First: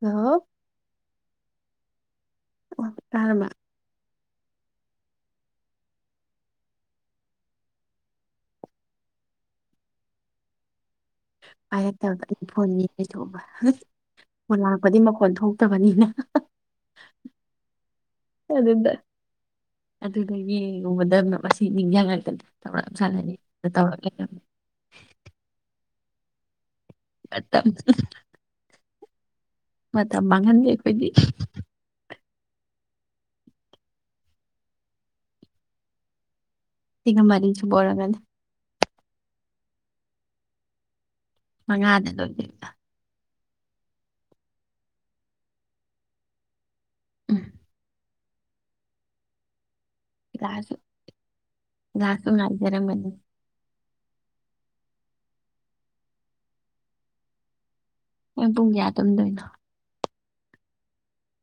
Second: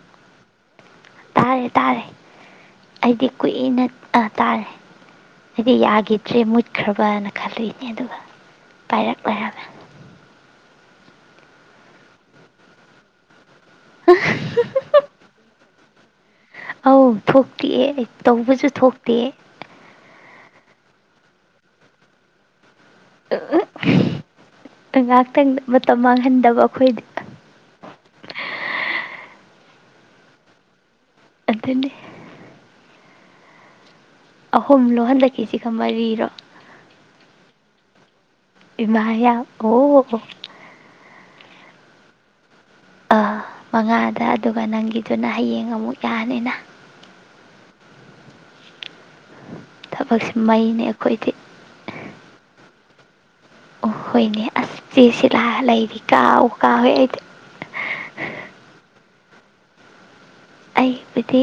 Hello ꯇꯥꯔꯦ ꯇꯥꯔꯦ ꯑꯣ ꯑꯩꯗꯤ ꯇꯥꯔꯕ ꯀꯨꯏꯅ ꯑꯥ ꯇꯥꯔꯦ ꯍꯥꯏꯗꯤ ꯌꯥꯈꯤꯗ꯭ꯔꯦ ꯃꯨꯠꯈ꯭ꯔꯕꯅ ꯈꯜꯂꯨꯏꯅꯦ ꯑꯗꯨꯒ ꯄꯥꯏꯔꯛꯂꯩꯔꯝꯃꯦ ꯄꯥꯏꯔꯛꯇꯕ ꯑꯩꯅ ꯐꯣꯟ ꯌꯦꯡ ꯂꯩꯊꯣꯛꯑꯕ [unintelligible] ꯐꯣꯟ ꯂꯥꯛꯄꯗꯤ ꯃꯈꯣꯟ ꯊꯣꯛꯇꯕꯅꯤꯅ [unintelligible] ꯑꯧ ꯊꯣꯛꯇꯤꯑꯦ ꯑꯩ ꯇꯧꯕꯁꯨ ꯑꯗꯨꯗ ꯊꯣꯛꯇꯦ [unintelligible] [unintelligible] ꯁꯥꯟꯅꯔꯤ ꯑꯗꯨ ꯇꯧꯔꯒ ꯉꯥꯏꯍꯥꯛꯇꯪ ꯃꯥꯡꯍꯟꯗꯕ ꯑꯩꯈꯣꯏꯗꯤ [unintelligible] ꯃꯇꯝ ꯃꯥꯡꯍꯟꯗꯦ ꯑꯈꯣꯏꯗꯤ ꯑꯗꯨꯅꯦ ꯑꯍꯨꯝꯂꯣ ꯍꯟꯗꯛꯀꯤꯁꯤꯒ ꯃꯔꯤꯔꯣ ꯁꯤꯒ ꯃꯔꯤ ꯁꯨꯕ ꯑꯣꯏꯔꯝꯒꯅꯤ ꯏꯃꯥ ꯌꯥꯝ ꯑꯣ ꯃꯉꯥꯗ ꯂꯣꯏꯗꯣꯏꯕ ꯃꯉꯥꯗ ꯑꯗꯨꯒ ꯅꯪꯒꯤꯗꯨꯅ ꯍꯌꯦꯡ ꯑꯃꯨꯛ ꯌꯥꯅꯤꯅ ꯎꯝ ꯊꯕꯛꯁꯤ ꯀ꯭ꯂꯥꯁꯁꯨ ꯃꯩꯅꯦ ꯑꯈꯣꯏꯗꯤ ꯀ꯭ꯂꯥꯁꯁꯨ [inaudible] ꯑꯣ ꯍꯣꯏꯅꯦ ꯑꯁ ꯆꯦ ꯁꯤꯂꯥ ꯂꯩꯔꯤ ꯀꯥꯎꯕꯨ ꯀꯥꯎꯋꯦ ꯑꯩꯗꯤ ꯅꯪ [unintelligible] ꯑꯩꯕꯨꯗꯤ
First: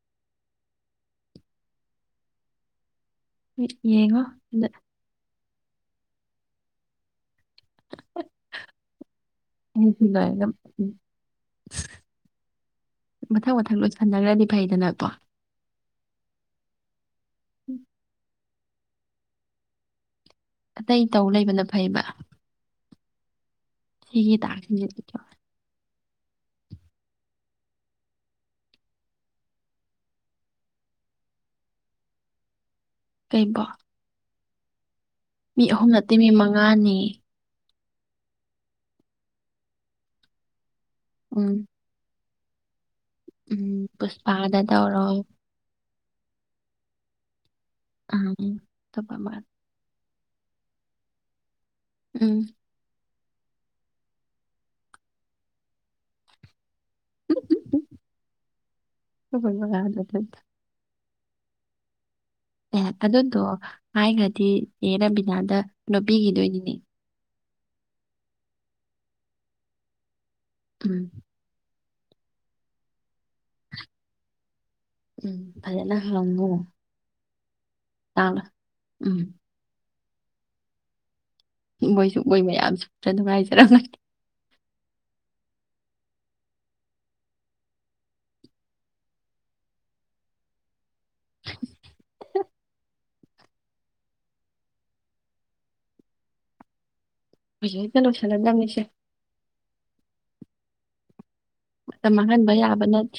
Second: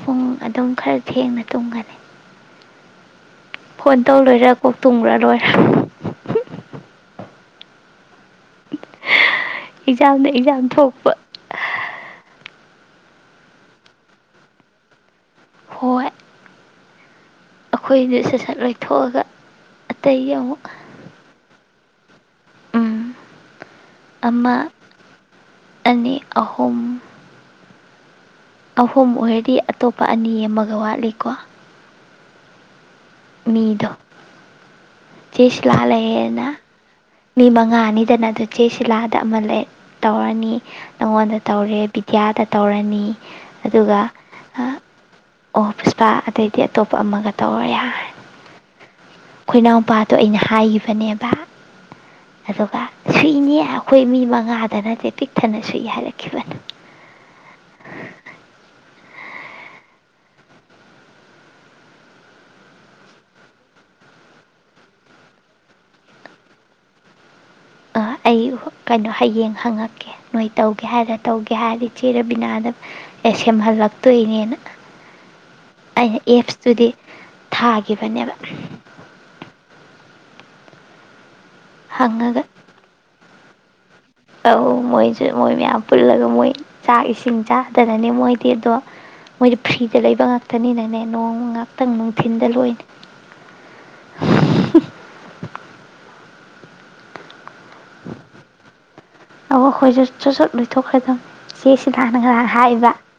ꯍꯣꯡ ꯑꯗꯨꯝ ꯈꯔ ꯊꯦꯡꯅ ꯇꯨꯝꯒꯅꯤ ꯐꯣꯟ ꯇꯧ ꯌꯦꯡꯉꯣ ꯂꯣꯏꯔ ꯑꯗ ꯀꯣꯛ ꯇꯨꯝꯒ꯭ꯔꯂꯣꯏ [unintelligible] ꯁꯤ ꯑꯦꯛꯖꯥꯝꯅ ꯂꯣꯏꯔꯒ ꯑꯦꯛꯖꯥꯝ ꯊꯣꯛꯄ ꯃꯊꯪ ꯃꯊꯪ ꯂꯣꯏꯁꯟꯅꯒ꯭ꯔꯗꯤ ꯐꯩꯗꯅꯀꯣ? ꯍꯣꯏ ꯑꯈꯣꯏꯖꯦ ꯁꯠ ꯁꯠ ꯂꯣꯏꯊꯣꯛꯑꯒ ꯑꯇꯩ ꯑꯃꯨꯛ ꯑꯇꯩ ꯇꯧ ꯂꯩꯕꯅ ꯐꯩꯕ ꯎꯝ ꯁꯤꯒꯤ ꯇꯥꯛꯁ ꯁꯤꯁꯦ ꯅꯠꯇ꯭ꯔꯣ? ꯑꯅꯤ ꯑꯍꯨꯝ ꯑꯍꯨꯝ ꯑꯣꯏꯔꯗꯤ ꯑꯇꯣꯞꯄ ꯑꯅꯤ ꯑꯃꯒ ꯋꯥꯠꯂꯤꯀꯣ? ꯀꯩꯕꯣ ꯃꯤꯗꯣ ꯆꯦ ꯃꯤ ꯁꯤꯂꯥ ꯑꯍꯨꯝ ꯅꯠꯇꯦ ꯃꯤ ꯂꯩꯌꯦꯅ ꯃꯉꯥꯅꯤ ꯃꯤ ꯃꯉꯥ ꯅꯩꯗꯅ ꯑꯗꯨ ꯆꯦ ꯁꯤꯂꯥꯗ ꯑꯃ ꯂꯩ ꯇꯧꯔꯅꯤ ꯅꯉꯣꯟꯗ ꯎꯝ ꯇꯧꯔꯦ ꯕꯤꯗ꯭ꯌꯗꯥ ꯇꯧꯔꯅꯤ ꯎꯝ ꯑꯗꯨꯒ ꯄꯨꯁꯄꯥꯗ ꯇꯧꯔꯣ ꯇ ꯑꯗꯩꯗꯤ ꯑꯇꯣꯞꯄ ꯑꯃꯒ ꯇꯧꯔ ꯌꯥꯔꯦ [unintelligible] ꯊꯥꯕ ꯃꯠ ꯗꯣ ꯑꯩꯅ ꯍꯥꯏꯒꯤꯕꯅꯦꯕ ꯎꯝ ꯑꯗꯨꯒ ꯁꯨꯏꯅꯦ ꯑꯈꯣꯏ ꯃꯤ ꯃꯉꯥꯗ ꯅꯠꯇꯦ ꯄꯤꯛ ꯊꯟꯅ ꯁꯨꯏ ꯍꯥꯏꯔꯛꯈꯤꯕꯅꯦ [unintelligible] ꯑꯦ ꯑꯗꯨꯗꯣ ꯍꯥꯏꯒ꯭ꯔꯗꯤ ꯆꯦ ꯔꯕꯤꯅꯥꯗ ꯅꯨꯄꯤꯒꯤ ꯗꯣꯏꯗꯤꯅꯦ ꯑꯥ ꯑꯩ ꯍꯣ ꯀꯩꯅꯣ ꯍꯌꯦꯡ ꯍꯪꯉꯛꯀꯦ ꯅꯣꯏ ꯇꯧꯒꯦ ꯎꯝ ꯍꯥꯏꯔ ꯇꯧꯒꯦ ꯍꯥꯏꯔꯤ ꯆꯦ ꯔꯕꯤꯅꯥꯗ ꯑꯦ ꯁꯦꯝꯍꯜꯂꯛ ꯇꯣꯏꯅꯦꯅ ꯎꯝ ꯐꯖꯅ ꯍꯪꯉꯣ ꯊꯥꯈꯤꯕꯅꯦꯕ ꯇꯥꯡꯅ ꯎꯝ ꯎꯝ ꯃꯣꯏꯁꯨ ꯃꯣꯏ ꯍꯪꯉꯒ ꯃꯌꯥꯝꯁꯨ ꯈ꯭ꯔ ꯅꯨꯡꯉꯥꯏꯖꯦ [unintelligible] ꯑꯧ ꯃꯣꯏꯁꯨ ꯃꯣꯏ ꯃꯌꯥꯝ ꯄꯨꯜꯂꯒ ꯃꯣꯏ ꯆꯥꯛ ꯏꯁꯤꯡ ꯆꯥꯗꯅꯅꯦ ꯃꯣꯏꯗꯤ ꯑꯗꯣ ꯃꯣꯏꯗꯤ ꯐ꯭ꯔꯤꯗ ꯂꯩꯕ ꯉꯥꯛꯇꯅꯤꯅꯅꯦ ꯅꯣꯡꯃ ꯉꯥꯛꯇꯪ ꯅꯨꯡꯊꯤꯟꯗ ꯂꯣꯏ [inaudible] ꯍꯧꯖꯤꯒ ꯍꯦꯇ ꯂꯣꯏꯁꯜꯂꯗꯝ ꯅꯤꯁꯦ ꯑꯣ ꯈꫭꯏꯁꯨ ꯆꯠ ꯆꯠ ꯂꫭꯏꯊꫭꯛꯈ꯭ꯔꯗꯝꯅꯦ ꯆꯦ ꯃꯇꯝ ꯁꯤꯂꯥꯅ ꯉꯥꯍꯥꯟ ꯃꯥꯡꯍꯟꯕ ꯌꯥꯕ ꯍꯥꯏꯕ ꯅꯠꯇꯦ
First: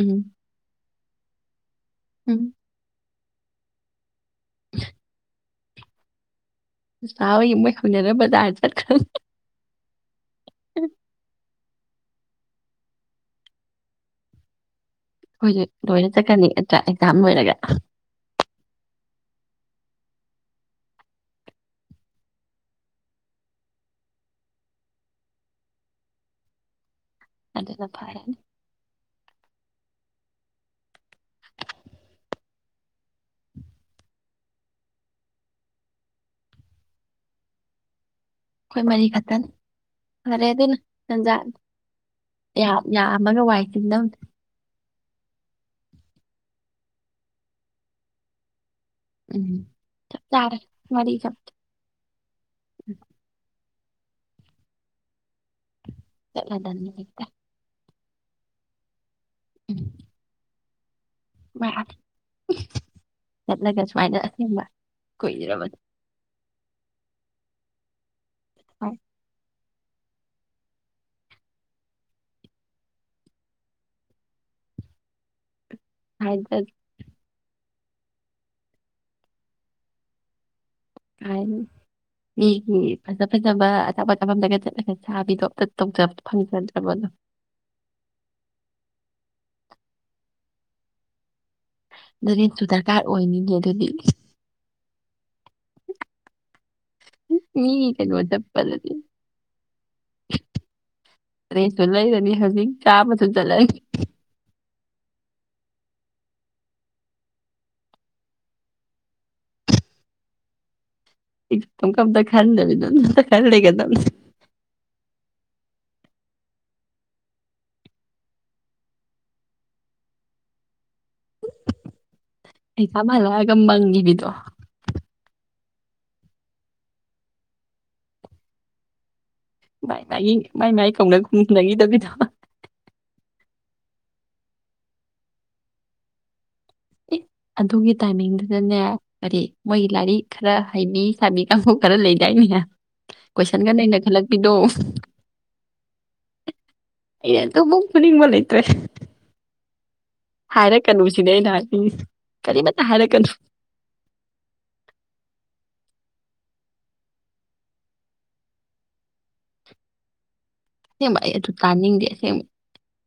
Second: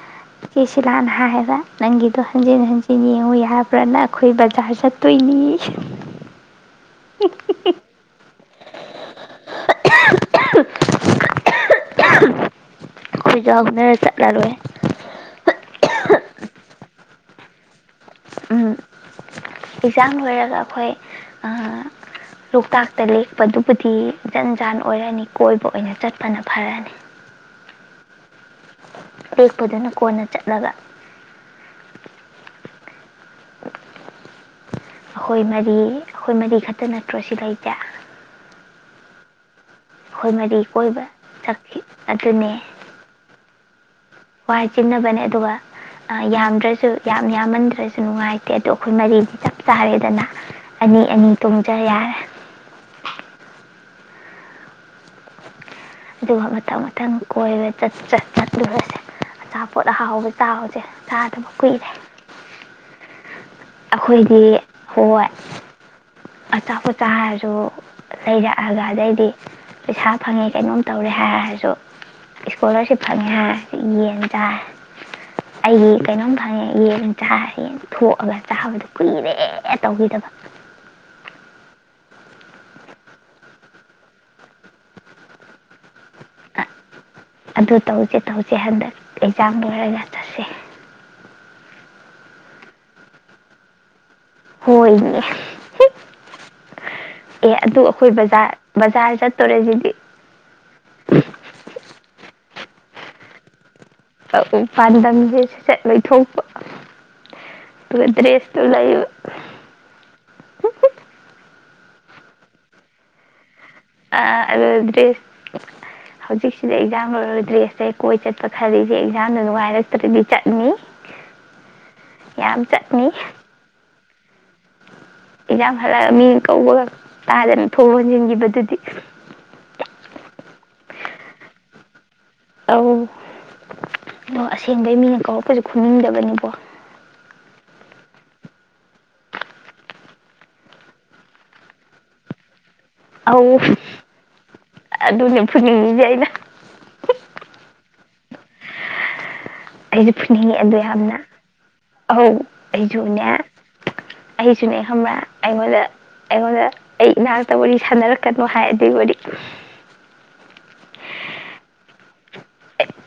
ꯎꯝ ꯆꯦ ꯁꯤꯂꯥꯅ ꯍꯥꯏꯕ ꯅꯪꯒꯤꯗꯣ ꯎꯝ ꯍꯟꯖꯤꯟ ꯍꯟꯖꯤꯟ ꯑꫭ ꯌꯥꯕ ꯅꯠ ꯑꯈꯣꯏ ꯕꯖꯥꯔ ꯆꯠꯇꯣꯏꯅꯤ [inaudible] ꯁꯥꯥꯎ ꯃ ꯈꯅꯔꯦꯕꯖꯥ [inaudible] [inaudible] [inaudible] ꯑꯩꯈꯣꯏ ꯖꯥꯎꯅꯔ ꯆꯠꯂꯔꯣꯏ ꯑꯩꯈꯣꯏꯁꯨ ꯂꯣꯏꯅ ꯆꯠꯀꯅꯤ ꯅꯠꯇ꯭ꯔꯥ [unintelligible] ꯑꯣꯏꯔꯒ ꯑꯦꯛꯖꯥꯡ ꯂꯣꯏꯔꯒ ꯑꯈꯣꯏ ꯂꯣꯛꯇꯥꯛꯇ ꯂꯦꯛꯄꯗꯨꯕꯨꯗꯤ ꯖꯟ ꯖꯥꯟ ꯑꯣꯏꯔꯅꯤ ꯀꯣꯏꯕ ꯑꯣꯏꯅ ꯆꯠꯄꯅ ꯐꯔꯅꯤ ꯐꯔꯅꯤ ꯂꯦꯛꯄꯗꯨꯅ ꯀꯣꯟꯅ ꯆꯠꯂꯒ ꯑꯈꯣꯏ ꯃꯔꯤ ꯑꯈꯣꯏ ꯃꯔꯤ ꯈꯛꯇ ꯅꯠꯇ꯭ꯔꯣ ꯁꯤ ꯂꯩꯁꯦ ꯑꯈꯣꯏ ꯃꯔꯤ ꯈꯛꯇꯅꯤ ꯑꯈꯣꯏ ꯐꯔꯦ ꯃꯔꯤ ꯑꯗꯨꯅ ꯀꯣꯏꯕ ꯇꯟꯖꯥ ꯆꯈꯤ ꯑꯗꯨꯅꯦ ꯌꯥꯝ ꯌꯥꯝꯃꯒ ꯋꯥꯏ ꯆꯤꯟꯗꯝꯅꯤ ꯋꯥꯢ ꯆꯤꯟꯅꯕꯅꯦ ꯑꯗꯨꯒ ꯌꯥꯝꯗ꯭ꯔꯁꯨ ꯌꯥꯝ ꯌꯥꯝꯃꯟꯗ꯭ꯔꯁꯨ ꯅꯨꯡꯉꯥꯏꯇꯦ ꯑꯣ ꯑꯩꯈꯣꯏ ꯃꯔꯤꯗꯤ ꯆꯞ ꯎꯝ ꯆꯞ ꯆꯥꯔꯦꯗꯅ ꯆꯥꯔꯦ ꯑꯅꯤ ꯃꯔꯤ ꯑꯅꯤ ꯆꯞ ꯇꯣꯡꯖ ꯌꯥꯔꯦ ꯑꯗꯨꯒ ꯃꯊꯪ ꯆꯠꯂꯗꯕꯅꯤ ꯃꯊꯪ ꯍꯦꯛꯇ ꯀꯣꯏꯕ [unintelligible] ꯎꯝ ꯑꯆꯥꯄꯣꯠ ꯑꯍꯥꯎꯕ ꯇꯥꯕ [inaudible] ꯆꯥꯗꯕ ꯀꯨꯏꯔꯦ ꯃꯥꯅꯤ ꯆꯠꯂꯒ ꯁꯨꯃꯥꯏꯅ ꯑꯩꯈꯣꯏꯗꯤ ꯑꯁꯦꯡꯕ ꯀꯨꯏꯔꯕ ꯑꯆꯥꯄꯣꯠꯇ ꯍꯥꯏꯔꯁꯨ ꯂꯩꯔꯛꯑꯒ ꯑꯗꯩꯗꯤ ꯄꯩꯁꯥ ꯐꯪꯉꯦ ꯀꯩꯅꯣꯝ ꯇꯧꯔꯦ ꯍꯥꯏꯔꯁꯨ ꯏꯁꯀꯣꯂꯥꯔꯁꯤꯞ ꯐꯪꯉꯦ ꯍꯥꯏꯔꯁꯨ ꯌꯦꯟ ꯆꯥꯏ ꯑꯩꯒꯤ ꯀꯩꯅꯣꯝ ꯐꯪꯉꯦ ꯌꯦꯟ ꯆꯥ ꯌꯦꯟ ꯊꯣꯛꯑꯒ ꯆꯥꯕꯗ ꯀꯨꯏꯔꯦ ꯇꯧꯈꯤꯗꯕ ꯃꯤꯒꯤ ꯐꯖ ꯐꯖꯕ ꯑꯆꯥꯄꯣꯠ ꯆꯥꯕꯝꯗꯒ ꯆꯠꯂꯒ ꯆꯦꯕꯤꯗꯣ ꯑꯝꯇ ꯇꯧꯖ ꯑ ꯑꯗꯨ ꯇꯧꯁꯦ ꯇꯧꯁꯦ ꯍꯟꯗꯛ [unintelligible] ꯂꯣꯏꯔꯒ ꯆꯁꯦ [unintelligible] ꯗꯔꯀꯥꯔ ꯑꯣꯏꯅꯤꯅꯦ ꯑꯗꯨꯗꯤ ꯍꯣꯏꯅꯦ ꯑꯦ ꯃꯤ ꯑꯗꯨ ꯑꯈꯣꯏ ꯀꯩꯅꯣ ꯕꯖꯥꯔ ꯆꯠꯄꯗꯗꯤ ꯕꯖꯥꯔ ꯆꯠꯇꯣꯔꯁꯤꯗꯤ ꯗ꯭ꯔꯦꯁꯁꯨ ꯂꯩꯔꯅꯤ ꯍꯧꯖꯤꯛ ꯆꯥꯕꯁꯨ ꯆꯂ ꯄꯥꯟꯗꯝꯁꯦ ꯁꯠꯆꯠ ꯂꯣꯏꯊꯣꯛꯄ ꯑꯗꯨꯒ ꯗ꯭ꯔꯦꯁꯇꯨ ꯂꯩꯕ ꯨ [unintelligible] ꯈꯟꯗꯕꯤꯗ [unintelligible] ꯑ ꯑꯗꯨ ꯗ꯭ꯔꯦꯁ ꯍꯧꯖꯤꯛꯁꯤꯗ ꯑꯦꯛꯖꯥꯝ ꯂꯣꯏꯔ ꯗ꯭ꯔꯦꯁꯇꯩ ꯀꯣꯏ ꯆꯠꯄ ꯈꯜꯂꯤꯁꯦ ꯑꯦꯛꯖꯥꯝꯗ ꯅꯨꯡꯉꯥꯏꯔꯛꯇ꯭ꯔꯗꯤ ꯆꯠꯅꯤ ꯌꯥꯝ ꯑꯩ ꯆꯠꯅꯤ [unintelligible] [unintelligible] ꯑꯦꯟꯖꯥꯡ ꯍꯜꯂꯛꯑ ꯃꯤ ꯀꯧꯕꯒ ꯇꯥꯗꯅ ꯊꯣꯡ ꯂꯣꯟꯖꯤꯟꯒꯤꯕꯗꯨꯗꯤ ꯃꯥꯏ ꯃꯥꯏ ꯃꯥꯏ ꯃꯥꯏ ꯀꯧꯅ ꯈꯨꯝꯅꯈꯤꯗꯕꯤꯗꯣ ꯑꯧ ꯑꯗꯣ ꯑꯁꯦꯡꯕꯩ ꯃꯤꯅ ꯀꯥꯎꯔꯛꯄꯁꯨ ꯈꯨꯝꯅꯤꯡꯗꯕꯅꯤꯀꯣ ꯑꯦ ꯑꯗꯨꯒꯤ ꯇꯥꯏꯃꯤꯡꯗꯨꯗꯅꯦ ꯀꯔꯤ ꯃꯣꯏꯒꯤ ꯂꯥꯏꯔꯤꯛ ꯈꯔ ꯍꯩꯕꯤ ꯁꯥꯕꯤ ꯀꯥꯡꯕꯨ ꯈꯔ ꯂꯩꯗꯥꯏꯅꯦ ꯑꯧ ꯀꯣꯏꯁꯟꯒ ꯅꯩꯅ ꯈꯜꯂꯛꯄꯤꯗꯣ ꯑꯗꯨꯅꯦ ꯐꯨꯅꯤꯡꯉꯤꯁꯦ ꯑꯩꯅ ꯑꯩꯅ ꯑꯗꯨꯃꯨꯛ ꯐꯨꯅꯤꯡꯕ ꯂꯩꯇ꯭ꯔꯦ ꯑꯩꯁꯨꯦ ꯐꯨꯅꯤꯡꯉꯦꯗꯣ ꯌꯥꯝꯅ ꯍꯥꯏꯔꯛꯀꯅꯨꯁꯤꯅꯦ ꯑꯩꯅ ꯍꯥꯏꯅꯤꯡꯉꯤꯁꯦ ꯑꯧ ꯀꯔꯤꯃꯠꯇ ꯑꯩꯁꯨꯅꯦ ꯍꯥꯏꯔꯛꯀꯅꯨ ꯑꯩꯁꯨꯅꯦ ꯈꯪꯕ꯭ꯔꯥ ꯑꯩꯉꯣꯟꯗ ꯑꯩꯉꯣꯟꯗ ꯑꯩ ꯏꯅꯥꯛꯇ ꯋꯥꯔꯤ ꯁꯥꯟꯅꯔꯛꯀꯅꯨ ꯍꯥꯏ ꯑꯗꯨꯏꯕꯨꯗꯤ ꯑꯁꯦꯡꯕ ꯑꯩ ꯑꯗꯨ ꯇꯥꯅꯤꯡꯗꯦ ꯑꯁꯦꯡꯕ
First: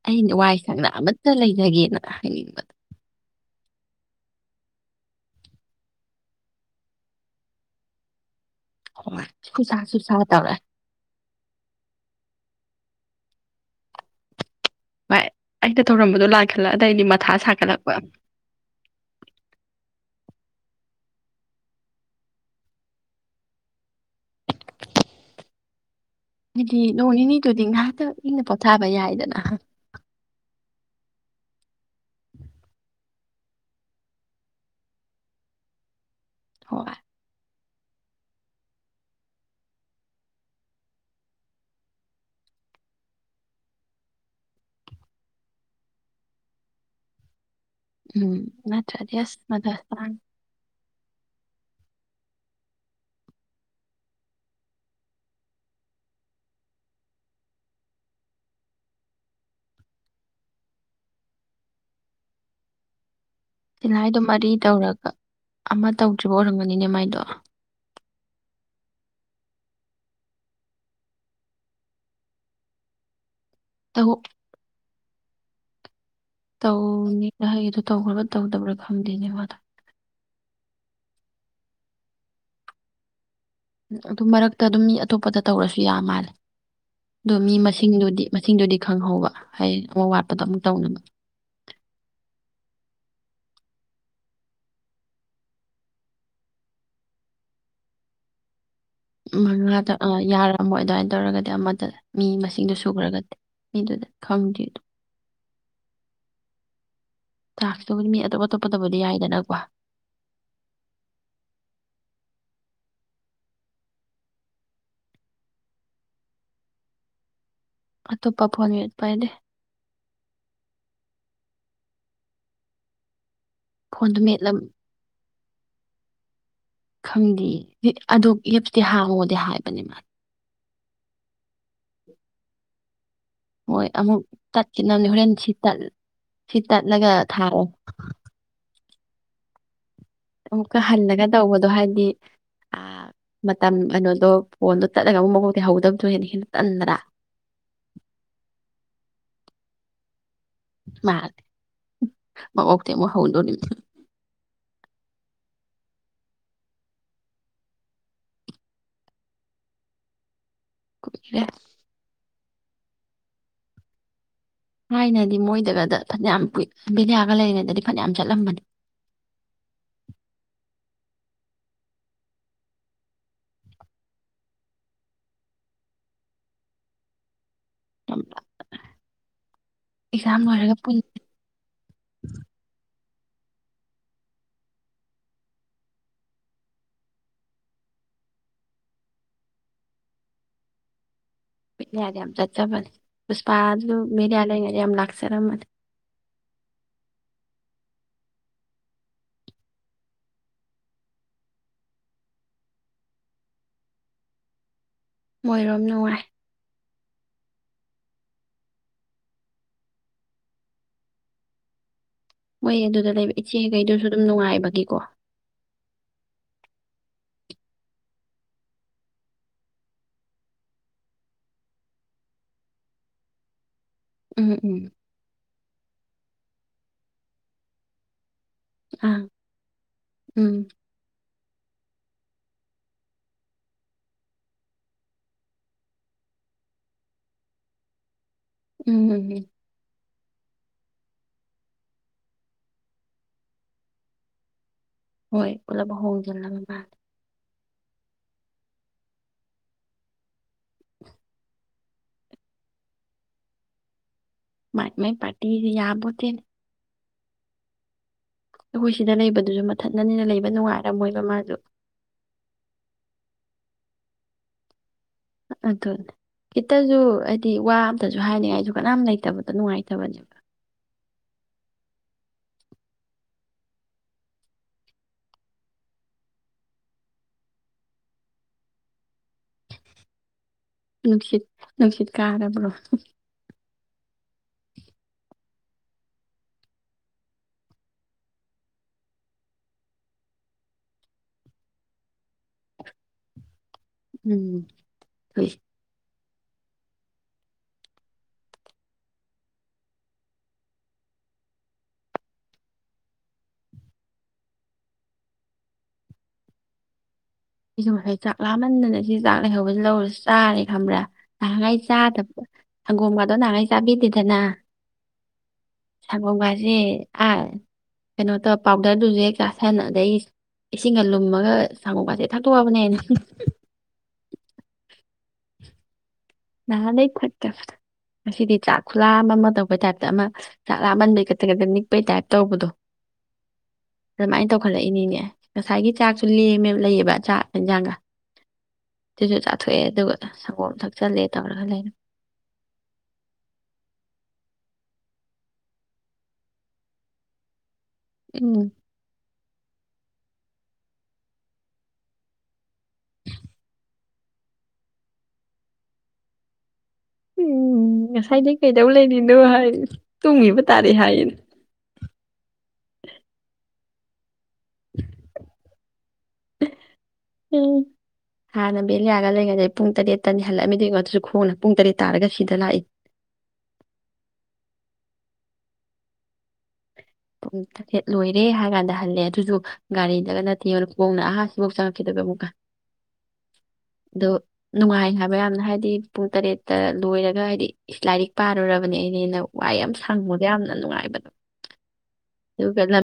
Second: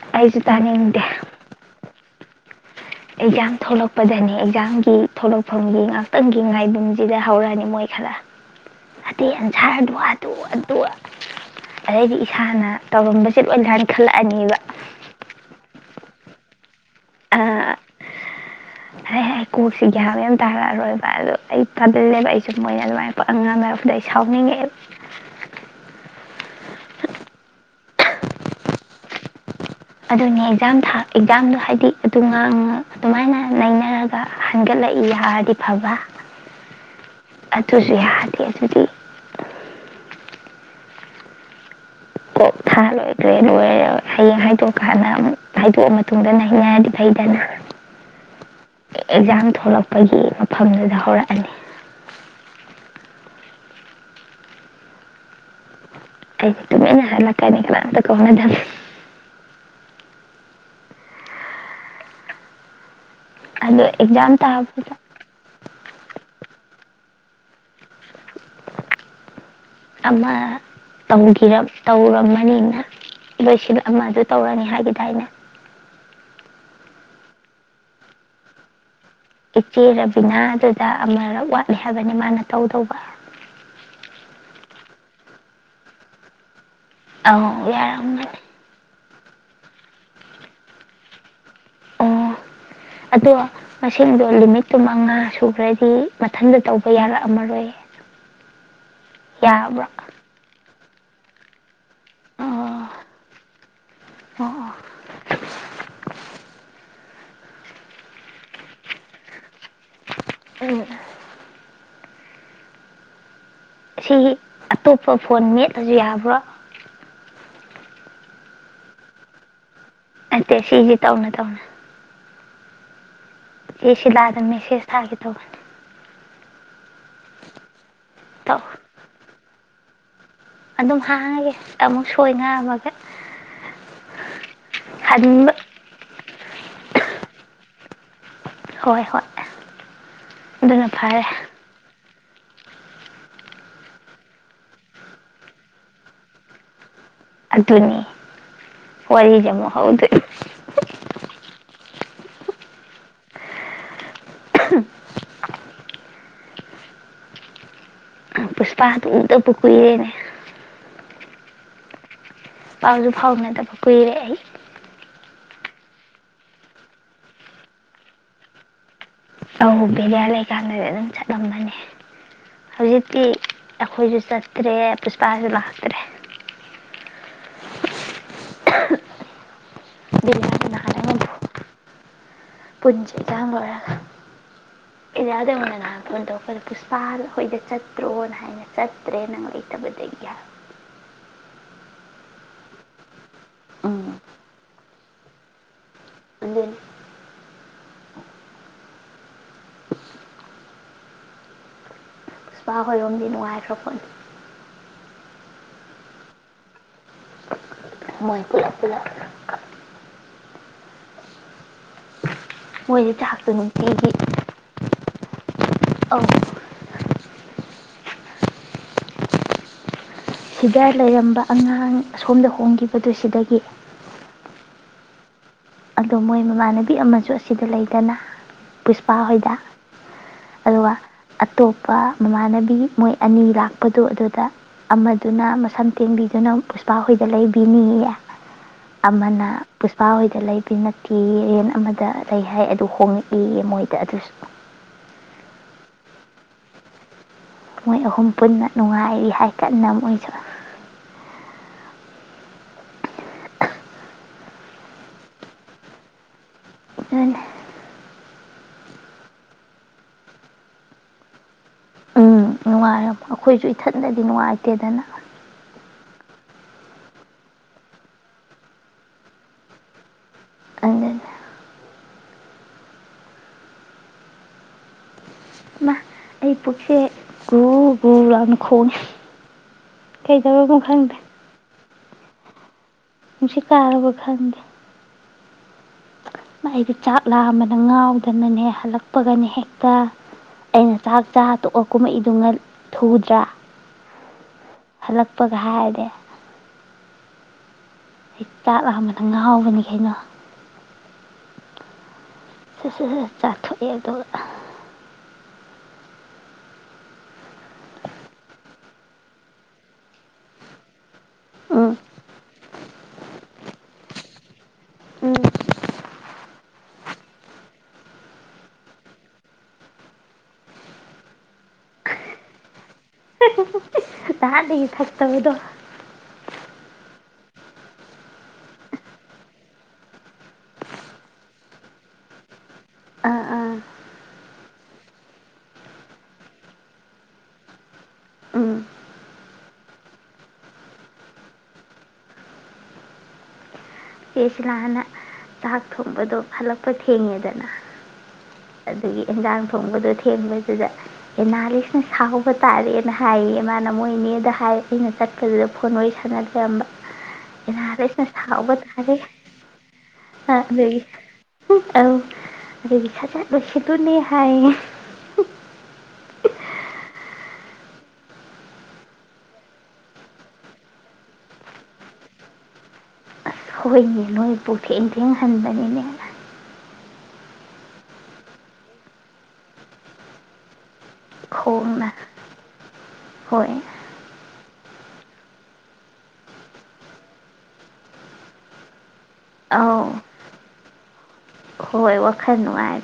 ꯑꯩꯅ ꯑꯩꯁꯨ ꯋꯥꯏꯁꯪꯅ ꯇꯥꯅꯤꯡꯗꯦ ꯑꯃꯠꯇ ꯂꯩꯖꯒꯦꯅ [unintelligible] ꯑꯦꯛꯖꯥꯝ ꯊꯣꯛꯂꯛꯄꯗꯅꯤ ꯑꯦꯛꯖꯥꯝꯒꯤ ꯊꯣꯛꯂꯛꯐꯝꯒꯤ ꯉꯥꯛꯇꯪꯒꯤ ꯉꯥꯏꯐꯝꯁꯤꯗ ꯍꯧꯔꯛꯑꯅꯤ ꯃꯣꯏ ꯈꯔ ꯅꯠꯇꯦ ꯍꯣꯏ ꯁꯨꯁꯥ ꯑꯦꯟꯁꯔꯗꯨ ꯁꯨꯁꯥ ꯍꯥꯇꯨ ꯇꯧꯔꯛꯑꯦ ꯑꯗꯨ ꯑꯗꯩꯗꯤ ꯏꯁꯥꯅ ꯇꯧꯔꯝꯕ ꯆꯤꯠ ꯑꯣꯏꯅ ꯊꯔꯗꯤ ꯈꯜꯂꯛꯑꯅꯦꯕ ꯚꯥꯏ ꯑꯩꯅ ꯊꯧꯔꯝꯕꯗꯣ ꯂꯥꯟꯈꯠꯂꯛ ꯑ ꯀꯣꯛꯁꯤ ꯒꯌ꯭ꯥꯟ ꯇꯥꯔꯛꯑꯔꯣꯏꯕ ꯑꯗꯨ ꯑꯩ ꯇꯜꯂꯦꯕ ꯑꯩꯁꯨ ꯃꯣꯏꯅ ꯑꯗꯨꯃꯥꯏꯅ ꯄꯪꯉꯥꯡ ꯉꯥꯡꯉꯛꯄꯗ ꯑꯩ ꯁꯥꯎꯅꯤꯡꯉꯛꯑꯦꯕ ꯑꯗꯨꯗꯤ ꯅꯣꯡ ꯅꯤꯅꯤꯗꯨꯗꯤ ꯉꯥꯏꯍꯥꯛꯇꯪ ꯏꯪꯅ ꯄꯣꯊꯥꯕ ꯌꯥꯏꯗꯅ ꯑꯗꯨꯅꯦ ꯑꯦꯛꯖꯥꯝ ꯊ ꯑꯦꯛꯖꯥꯝꯗꯣ ꯍꯥꯏꯗꯤ ꯑꯗꯨꯒ ꯑꯗꯨꯃꯥꯏꯅ ꯅꯩꯅꯔꯒ ꯍꯟꯒꯠꯂꯛꯏ ꯍꯥꯏꯔꯗꯤ ꯐꯕ ꯍꯣꯏ ꯑꯗꯨꯁꯨ ꯌꯥꯗꯦ ꯑꯗꯨꯗꯤ ꯀꯣꯛ ꯊꯥ ꯂꯣꯏꯈ꯭ꯔꯦ ꯂꯣꯏꯔ ꯍꯌꯦꯡ ꯍꯥꯏꯗꯣꯛꯀꯥꯟꯗ ꯑꯃꯨꯛ ꯍꯥꯏꯗꯣꯛꯑ ꯃꯇꯨꯡꯗꯅ ꯍꯦꯟꯅꯗꯤ ꯐꯩꯗꯅ ꯎꯝ ꯅꯠꯇ꯭ꯔꯗꯤ ꯑꯁ ꯃꯊꯥꯁꯅꯤ ꯍꯧꯔꯛ ꯑꯅꯤ ꯑꯩ ꯇꯨꯃꯤꯟꯅ ꯍꯜꯂꯛꯀꯅꯤ ꯀꯅꯥꯑꯃꯇ ꯀꯧꯅꯗꯕꯤ ꯑꯗꯣ ꯇꯤꯅꯗꯣ ꯑꯦꯛꯖꯥꯝ ꯃꯔꯤ ꯇꯥꯕꯗ ꯇꯧꯔꯒ ꯑꯃ ꯇꯧꯗ꯭ꯔꯤꯕ ꯑꯣꯏꯔꯝꯒꯅꯤ ꯅꯤꯅꯦ ꯃꯥꯏꯗꯣ ꯑꯃꯇꯪꯒꯤ ꯇꯧꯔꯝꯃꯅꯤꯅ ꯂꯣꯏꯁꯤꯜ ꯇꯧ ꯑꯃꯗꯨ ꯇꯧꯔꯅꯤ ꯍꯥꯏꯒꯤ ꯇꯥꯏꯅ ꯇꯧꯅꯤꯅ ꯍꯥꯏ ꯑꯗꯣ ꯇꯧꯈ꯭ꯔꯕ ꯇꯧꯗꯕ꯭ꯔꯥ ꯈꯪꯗꯦꯅꯦ ꯃꯥꯗꯣ ꯏꯆꯦ ꯔꯕꯤꯅꯗꯨ ꯗ ꯑꯃꯔꯛ ꯋꯥꯠꯂꯤ ꯍꯥꯏꯕꯅꯤ ꯃꯥꯅ ꯇꯧꯗꯧꯕ ꯑꯗꯨ ꯃꯔꯛꯇ ꯑꯗꯨꯝ ꯃꯤ ꯑꯇꯣꯞꯄꯗ ꯇꯧꯔꯁꯨ ꯌꯥꯕ ꯃꯥꯜꯂꯦ ꯑꯗꯣ ꯃꯤ ꯑꯧ ꯌꯥꯔꯝꯒꯅꯤ ꯃꯁꯤꯡꯗꯨꯗꯤ ꯃꯁꯤꯡꯗꯨꯗꯤ ꯍꯪꯍꯧꯕ ꯍꯌꯦꯡ ꯑꯃ ꯋꯥꯠꯄꯗꯣ ꯑꯃꯨꯛ ꯇꯧꯅꯕ ꯑꯣ ꯑꯗꯣ ꯃꯁꯤꯡꯗꯣ ꯂꯤꯃꯤꯠꯇꯨ ꯃꯉꯥ ꯁꯨꯈ꯭ꯔꯗꯤ ꯃꯊꯟꯗ ꯇꯧꯕ ꯌꯥꯔꯛꯑꯝꯃꯔꯣꯏ ꯌꯥꯕ꯭ꯔꯣ ꯃꯉꯥꯗ ꯑ ꯌꯥꯔꯝꯃꯣꯏ ꯑꯗꯨꯃꯥꯏꯅ ꯇꯧꯔꯒꯗꯤ ꯑꯃꯗ ꯃꯤ ꯃꯁꯤꯡꯗꯨ ꯑꯣ ꯁꯨꯈ꯭ꯔꯒ ꯃꯤꯗꯨꯗ ꯑꯣ ꯈꯪꯗꯦ ꯑꯣ ꯇꯥꯛꯁ ꯇꯧꯕꯗꯤ ꯃꯤ ꯑꯇꯣꯞ ꯑꯇꯣꯞꯄꯗꯕꯨꯗꯤ ꯌꯥꯏꯗꯅꯀꯣ ꯑ ꯁꯤ ꯑꯇꯣꯞꯄ ꯐꯣꯟ ꯃꯦꯠꯂꯁꯨ ꯌꯥꯕ꯭ꯔꯣ ꯑꯇꯣꯞꯄ ꯐꯣꯟ ꯌꯄꯥꯏꯅꯦꯦ ꯑꯠꯇ ꯁꯤꯁꯤ ꯇꯧꯅ ꯇꯧꯅ ꯑꯦꯁꯤꯦ ꯐꯣꯟꯗꯨ ꯂ ꯃꯦꯠꯂꯝ ꯑꯗꯨꯝꯁꯦꯁ ꯇꯣ ꯈꯪꯗꯦ ꯑꯗꯨꯣ ꯇꯧ ꯌꯦꯞꯇꯤ ꯍꯥꯡꯉꯣꯗꯤ ꯍꯥꯏꯕ ꯃꯗ ꯑꯗꯨꯝ ꯍꯥꯡꯉꯒꯦ ꯑꯃꯨꯛ ꯁꯣꯏ ꯉꯥꯝꯃꯒ ꯍꯣꯏ ꯑꯃꯨꯛ ꯇꯠꯈꯤꯅꯕꯅꯦ ꯍꯣꯔꯦꯟ ꯁꯤ ꯍꯟꯕ ꯇꯠ ꯁꯤ ꯇꯠꯂꯒ ꯊꯥꯔꯦ ꯍꯣꯏ ꯍꯣꯏ ꯑꯃꯨꯛꯀ ꯑꯗꯨꯅ ꯍꯜꯂꯒ ꯐꯔꯦ ꯇꯧꯕꯗꯣ ꯍꯥꯏꯗꯤ ꯑ ꯃꯇꯝ ꯀꯩꯅꯣꯗꯣ ꯐꯣꯟꯗꯣ ꯇꯠꯂꯒ ꯑꯃꯨꯛ ꯃꯣꯛꯩ ꯍꯧꯍꯒꯗꯕꯗꯣ ꯍꯦꯟꯅ ꯍꯦꯟꯅ ꯇꯟꯗ꯭ꯔꯥ ꯑꯗꯨꯅꯦ ꯍꯔꯤꯖꯃꯣ ꯍꯥꯎꯗ ꯃꯥ ꯃꯃꯇꯃ ꯍꯥꯎꯟꯗꯣꯅꯦ [unintelligible] ꯄꯨꯁꯄꯥ ꯍꯥ ꯎꯗ ꯄꯨ ꯀꯏꯔꯦꯅꯦ ꯀꯣꯏ꯭ꯔꯦ ꯄꯥꯎꯁꯨ ꯐꯥꯎꯅꯗꯕ ꯀꯨꯏꯔꯦ ꯑꯩ ꯊꯥꯏꯅꯗꯤ ꯃꯣꯏꯗꯒꯗ ꯐꯅꯌꯥꯝ ꯕꯤꯌꯥꯒ ꯂꯩꯔꯤꯉꯩꯗꯗꯤ ꯐꯅꯌꯥꯝ ꯆꯠꯂꯝꯕꯅꯤ ꯕꯦꯔꯤꯌꯥ ꯂꯩꯀꯥꯟꯗꯗꯤ ꯑꯗꯨꯝ ꯆꯠꯂꯝꯕꯅꯦ ꯍꯧꯖꯤꯛꯇꯤ ꯑꯩꯈꯣꯏꯁꯨ ꯆꯠꯇ꯭ꯔꯦ ꯄꯨꯁꯄꯥꯁꯨ ꯉꯥꯛꯇ꯭ꯔꯦ ꯑꯦꯛꯖꯥꯝ ꯕꯦꯔꯤꯌꯥꯗ ꯂꯣꯏꯔꯒ ꯄꯨ ꯅꯍꯥꯟ ꯀꯨꯟꯁꯦ ꯏꯆꯥꯡ ꯂꯣꯏꯔꯒ ꯑꯦꯖꯌꯥꯗꯅ ꯅꯍꯥꯟ ꯐꯣꯟ ꯇꯧꯔꯛꯄꯗ ꯄꯨꯁꯄꯥ ꯑꯩꯣꯏꯗ ꯆꯠꯇ꯭ꯔꯣꯅ ꯍꯥꯏꯅ ꯆꯠꯇ꯭ꯔꯦ ꯅꯪ ꯂꯩꯇꯕꯗꯒꯤ ꯍꯥꯏ ꯌꯥꯔꯦ ꯌꯥꯝꯝ ꯆ ꯆꯕꯅꯤ ꯎꯄꯥ ꯃꯦ ꯑꯂ ꯉꯔꯦ ꯌꯥꯝ ꯂꯥꯛ ꯁꯔꯍꯃꯠ ꯑꯗ ꯁꯄꯥ ꯍꯣꯏꯔꯣꯝꯗꯤ ꯅꯨꯡꯉꯥꯏꯈ꯭ꯔ ꯈꯣꯠꯅꯤ ꯃꯣꯏꯔꯣꯝ ꯅꯨꯡꯉꯥꯏ ꯃꯣꯏ ꯄꯨ ꯄꯨꯂ ꯍꯣꯏ ꯃꯣꯏꯗꯤ ꯑꯗꯨꯗ ꯂꯩꯕ ꯆꯥꯛꯇꯣ ꯏꯆꯦꯈꯩꯗꯨꯁꯨ ꯑꯗꯨꯝ ꯅꯨꯡꯉꯥꯏꯕꯒꯤꯀꯣ ꯑ ꯁꯤꯗ ꯂꯩꯔꯝꯕ ꯑꯉꯥꯡ ꯑꯁꯣꯝꯗ ꯍꯣꯡꯈꯤꯕꯗꯨ ꯁꯤꯗꯒꯤ ꯎꯝ ꯎꯝ ꯑꯗꯣ ꯃꯣꯏ ꯃꯃꯥꯟꯅꯕꯤ ꯑꯃꯁꯨ ꯑꯁꯤꯗ ꯂꯩꯗꯅ ꯄꯩꯁꯄꯥ ꯑꯥ ꯍꯗ ꯎꯝ ꯑꯗꯨꯒ ꯑꯇꯣꯞꯄ ꯃꯃꯥꯟꯅꯕꯤ ꯃꯣꯏ ꯑꯅꯤ ꯂꯥꯛꯄꯗꯣ ꯑꯗꯨꯗ ꯑꯃꯗꯨꯅ ꯃꯁꯝ ꯇꯦꯟꯕꯤꯗꯨꯅ ꯄꯨꯁꯄꯥꯍꯣꯏꯗ ꯂꯩꯕꯤꯅꯤꯌꯦ ꯎꯝ ꯎꯝ ꯎꯝ ꯑꯃꯅ ꯄꯨꯁꯄꯥ ꯍꯣꯏꯗ ꯂꯩ ꯄ ꯅꯠꯇꯦ ꯔꯦꯟ ꯑꯃꯗ ꯂꯩ ꯍꯥꯏ ꯑꯗꯨ ꯍꯣꯡꯉꯛꯏꯌꯦ ꯃꯣꯏꯗ ꯑꯗꯨꯁꯨ ꯍꯣꯏ ꯄꯨꯂꯞ ꯍꯣꯡꯖꯤꯜꯂꯕ ꯃꯥ ꯃꯣꯏ ꯑꯍꯨꯝ ꯄꯨꯟꯅ ꯅꯨꯡꯉꯥꯏꯔꯤ ꯍꯥꯏ ꯀꯟꯅ ꯃꯣꯏꯁꯨ ꯃꯥꯏ ꯃꯥꯏ ꯄꯥꯇꯤ ꯌꯥꯕꯠꯇꯅꯦ ꯗꯅꯤ ꯑꯩꯈꯣꯏ ꯁꯤꯗ ꯂꯩꯕꯗꯨꯖꯨ ꯃꯊꯠꯗꯅꯤꯅ ꯂꯩꯕ ꯅꯨꯡꯉꯥꯏꯔꯝꯃꯣꯏꯕ ꯃꯥꯖꯨ ꯑꯩꯈꯣꯏꯁꯖꯨ ꯏꯊꯟꯗꯗꯤ ꯅꯨꯡꯉꯥꯏꯇꯦꯗꯅ ꯑꯗꯨꯅꯤ ꯈꯤꯇꯁꯨ ꯍꯥꯏꯗꯤ ꯋꯥ ꯑꯝꯇꯁꯨ ꯍꯥꯏꯅꯤꯡꯉꯥꯏꯖꯨ ꯀꯅꯥꯝ ꯂꯩꯇꯕꯗꯣ ꯅꯨꯡꯉꯥꯏꯇꯕꯅꯦꯕ ꯑꯗꯨꯅ ꯃꯥ ꯑꯩ ꯄꯨꯛꯁꯦ ꯒꯨ ꯒꯨ ꯂꯥꯎꯅ ꯈꯣꯡꯉꯦ꯫ ꯀꯩꯗꯧꯏꯃꯣ ꯈꯪꯗꯦ ꯅꯨꯡꯁꯤꯠ ꯅꯨꯡꯁꯤꯠ ꯀꯥꯔꯕ꯭ꯔꯣ ꯅꯨꯡꯁꯤꯠ ꯀꯥꯔꯕ ꯈꯪꯗꯦ ꯃꯥ ꯑꯩꯗꯤ ꯆꯥꯛ ꯂꯥꯝꯕꯅ ꯉꯥꯎꯗꯅꯅꯦ ꯍꯜꯂꯛꯄꯒꯅꯦ ꯍꯦꯛꯇ ꯑꯩꯅ ꯆꯥꯛ ꯆꯥ ꯇꯣꯛꯑ ꯀꯨꯝꯃꯛꯏꯗꯨ ꯊꯨꯗ꯭ꯔꯥ ꯎꯝ ꯊꯣꯛꯏ ꯍꯜꯂꯛꯄꯒ ꯍꯥꯏꯔꯗꯤ ꯑꯩ ꯆꯥꯛ ꯂꯥꯝꯕꯅ ꯉꯥꯎꯕꯅꯤ ꯀꯩꯅꯣ ꯁ ꯁ ꯁꯠ ꯆꯥꯊꯣꯛꯑꯦ ꯑꯗꯨꯒ ꯑꯥ ꯉꯁꯥꯏ ꯆꯥꯛ ꯂꯥꯝꯃꯟꯗꯅ ꯁꯤ ꯆꯥꯛ ꯂꯩꯍꯧꯕꯁꯤ ꯂꯧꯔ ꯁꯨ ꯆꯥꯔꯦ ꯈꯕ꯭ꯔꯥ ꯉꯍꯥꯟꯒꯩ ꯎꯝ ꯆꯥꯗꯕ ꯁꯪꯒꯣꯝꯒꯗꯣ ꯅꯍꯥꯟꯒꯩ ꯆꯥꯕꯤꯗꯦꯗꯅ ꯎꯝ ꯁꯪꯒꯣꯝꯒꯖꯦ ꯑ ꯀꯩꯅꯣꯗ ꯄꯥꯎꯗꯔꯗꯨꯖꯨ ꯍꯦꯛ ꯆꯥꯁꯟ ꯑꯗꯩ ꯏꯁꯤꯡꯒ ꯂꯨꯝꯃꯒ ꯁꯪꯒꯣꯝꯒꯁꯦ ꯍꯥ ꯇꯨ ꯋꯥꯕꯅꯦꯟ ꯍꯨꯝ ꯅꯍꯥꯟꯗꯒꯤ ꯊꯛꯄꯅꯤꯗꯣ ꯅꯍꯥꯟꯗꯩ ꯐꯠꯇꯕꯗꯣ ꯉꯁꯤꯗꯤ ꯆꯥꯛ ꯈꯨꯂꯥꯝ ꯑꯃ ꯑꯃ ꯇꯧꯕ ꯇꯥꯏꯞꯇ ꯑꯃ ꯆꯥꯛ ꯂꯥꯃꯟꯕꯩ ꯒꯊ ꯒꯗ ꯅꯤꯛꯄꯩ ꯇꯥꯏꯞ ꯇꯧꯕꯗꯣ ꯑꯥ ꯑꯥ ꯃꯥꯏꯅ ꯇꯧꯈꯠꯂꯛꯏꯅꯤꯅꯦ ꯉꯁꯥꯏꯒꯤ ꯆꯥꯛꯁꯨ ꯂꯦꯝꯃꯦ ꯂꯩꯌꯦꯕ ꯆꯥꯛ ꯏꯟꯖꯥꯡꯒ ꯎꯝ ꯁꯤꯖꯨ ꯆꯥꯊꯣꯛꯑꯦ ꯑꯗꯨꯒ ꯁꯪꯒꯣꯝ ꯊꯛ ꯆꯂꯦ ꯇꯧꯔꯒ ꯂꯩꯅꯨ ꯆꯦ ꯁꯤꯂꯥꯅ ꯆꯥꯛ ꯊꯣꯡꯕꯗꯣ ꯍꯜꯂꯛꯄ ꯊꯦꯡꯉꯦꯗꯅ ꯎꯝ ꯑꯗꯨꯒꯤ ꯑꯦꯟꯖꯥꯡ ꯊꯣꯡꯕꯗꯣ ꯊꯦꯡꯕꯗꯨꯗ ꯑꯦꯅꯥꯂꯤꯁꯅ ꯁꯥꯎꯕ ꯇꯥꯔꯦꯅ ꯍꯥꯏꯌꯦꯌꯦ ꯃꯥꯅ ꯃꯣꯏꯅꯦꯗ ꯍꯥꯏ ꯑꯩꯅ ꯆꯠꯄꯗꯨꯗ ꯐꯣꯟ ꯋꯥꯔꯤ ꯁꯥꯟꯅ ꯂꯩꯔꯝꯕ ꯏꯅꯥꯂꯤꯁꯅ ꯁꯥꯎꯕꯗ ꯅꯤꯅꯣ ꯍꯥꯏ ꯇꯨꯝꯒꯤꯕ ꯇꯥꯔꯦ ꯍꯥꯏꯌꯦꯅꯦ ꯑꯧ ꯑꯗꯨꯒꯤ ꯁꯖꯥꯠ ꯂꯣꯏꯁꯤꯂꯨꯅꯦ ꯍꯥꯏꯌꯦ ꯎꯪ ꯍꯥꯟꯅ ꯕꯦꯂꯤꯌꯥꯒ ꯂꯩꯉꯩꯗꯤ ꯄꯨꯡ ꯇꯔꯦꯠꯇꯅꯤ ꯍꯜꯂꯛꯑꯝꯃꯤꯗꯨ ꯌꯦꯡꯉꯨ ꯑꯗꯨꯁꯨ ꯈꯣꯡꯅ ꯄꯨꯡ ꯇꯔꯦꯠ ꯇꯥꯔꯒ ꯁꯤꯗ ꯂꯥꯛꯏ ꯍꯣꯏꯅꯦ ꯅꯣꯏ ꯄꯨꯊꯦꯡ ꯊꯦꯡ ꯍꯟꯕꯅꯤꯅꯦ ꯄꯨꯡ ꯇꯔꯦꯠ ꯂꯣꯏꯔꯦ ꯍꯥꯏ ꯀꯥꯟꯗ ꯍꯜꯂꯦ ꯑꯗꯨꯖꯨ ꯒꯥꯔꯤꯗꯒ ꯅꯠꯇꯦ ꯌꯦꯡꯉꯨ ꯈ‌ꯣꯡꯅ ꯑꯍꯥꯁꯤꯐꯥꯎ ꯈꯣꯡꯅ ꯆꯪꯉꯛꯈꯤꯗꯨꯏꯕ ꯑꯃꯨꯛꯀ ꯍꯣꯏ ꯗꯣ ꯅꯨꯡꯉꯥꯏ ꯍꯥꯏꯕ ꯌꯥꯝꯅ ꯍꯥꯏꯗꯤ ꯄꯨꯡ ꯇꯔꯦꯠꯇ ꯂꯣꯏꯔꯒ ꯍꯥꯏꯗꯤ ꯏꯁ ꯂꯥꯏꯔꯤꯛ ꯄꯥꯔꯨꯔꯕꯅꯦ ꯑꯩꯗꯤꯅ ꯋꯥꯏ ꯌꯥꯝ ꯑꯧ ꯁꯪꯕꯗ ꯌꯥꯝꯅ ꯅꯨꯡꯉꯥꯏꯕꯗꯣ ꯍꯣꯏ ꯋꯥꯈꯜ ꯑꯗꯨꯒ ꯂꯝ ꯅꯨꯡꯉꯥꯏ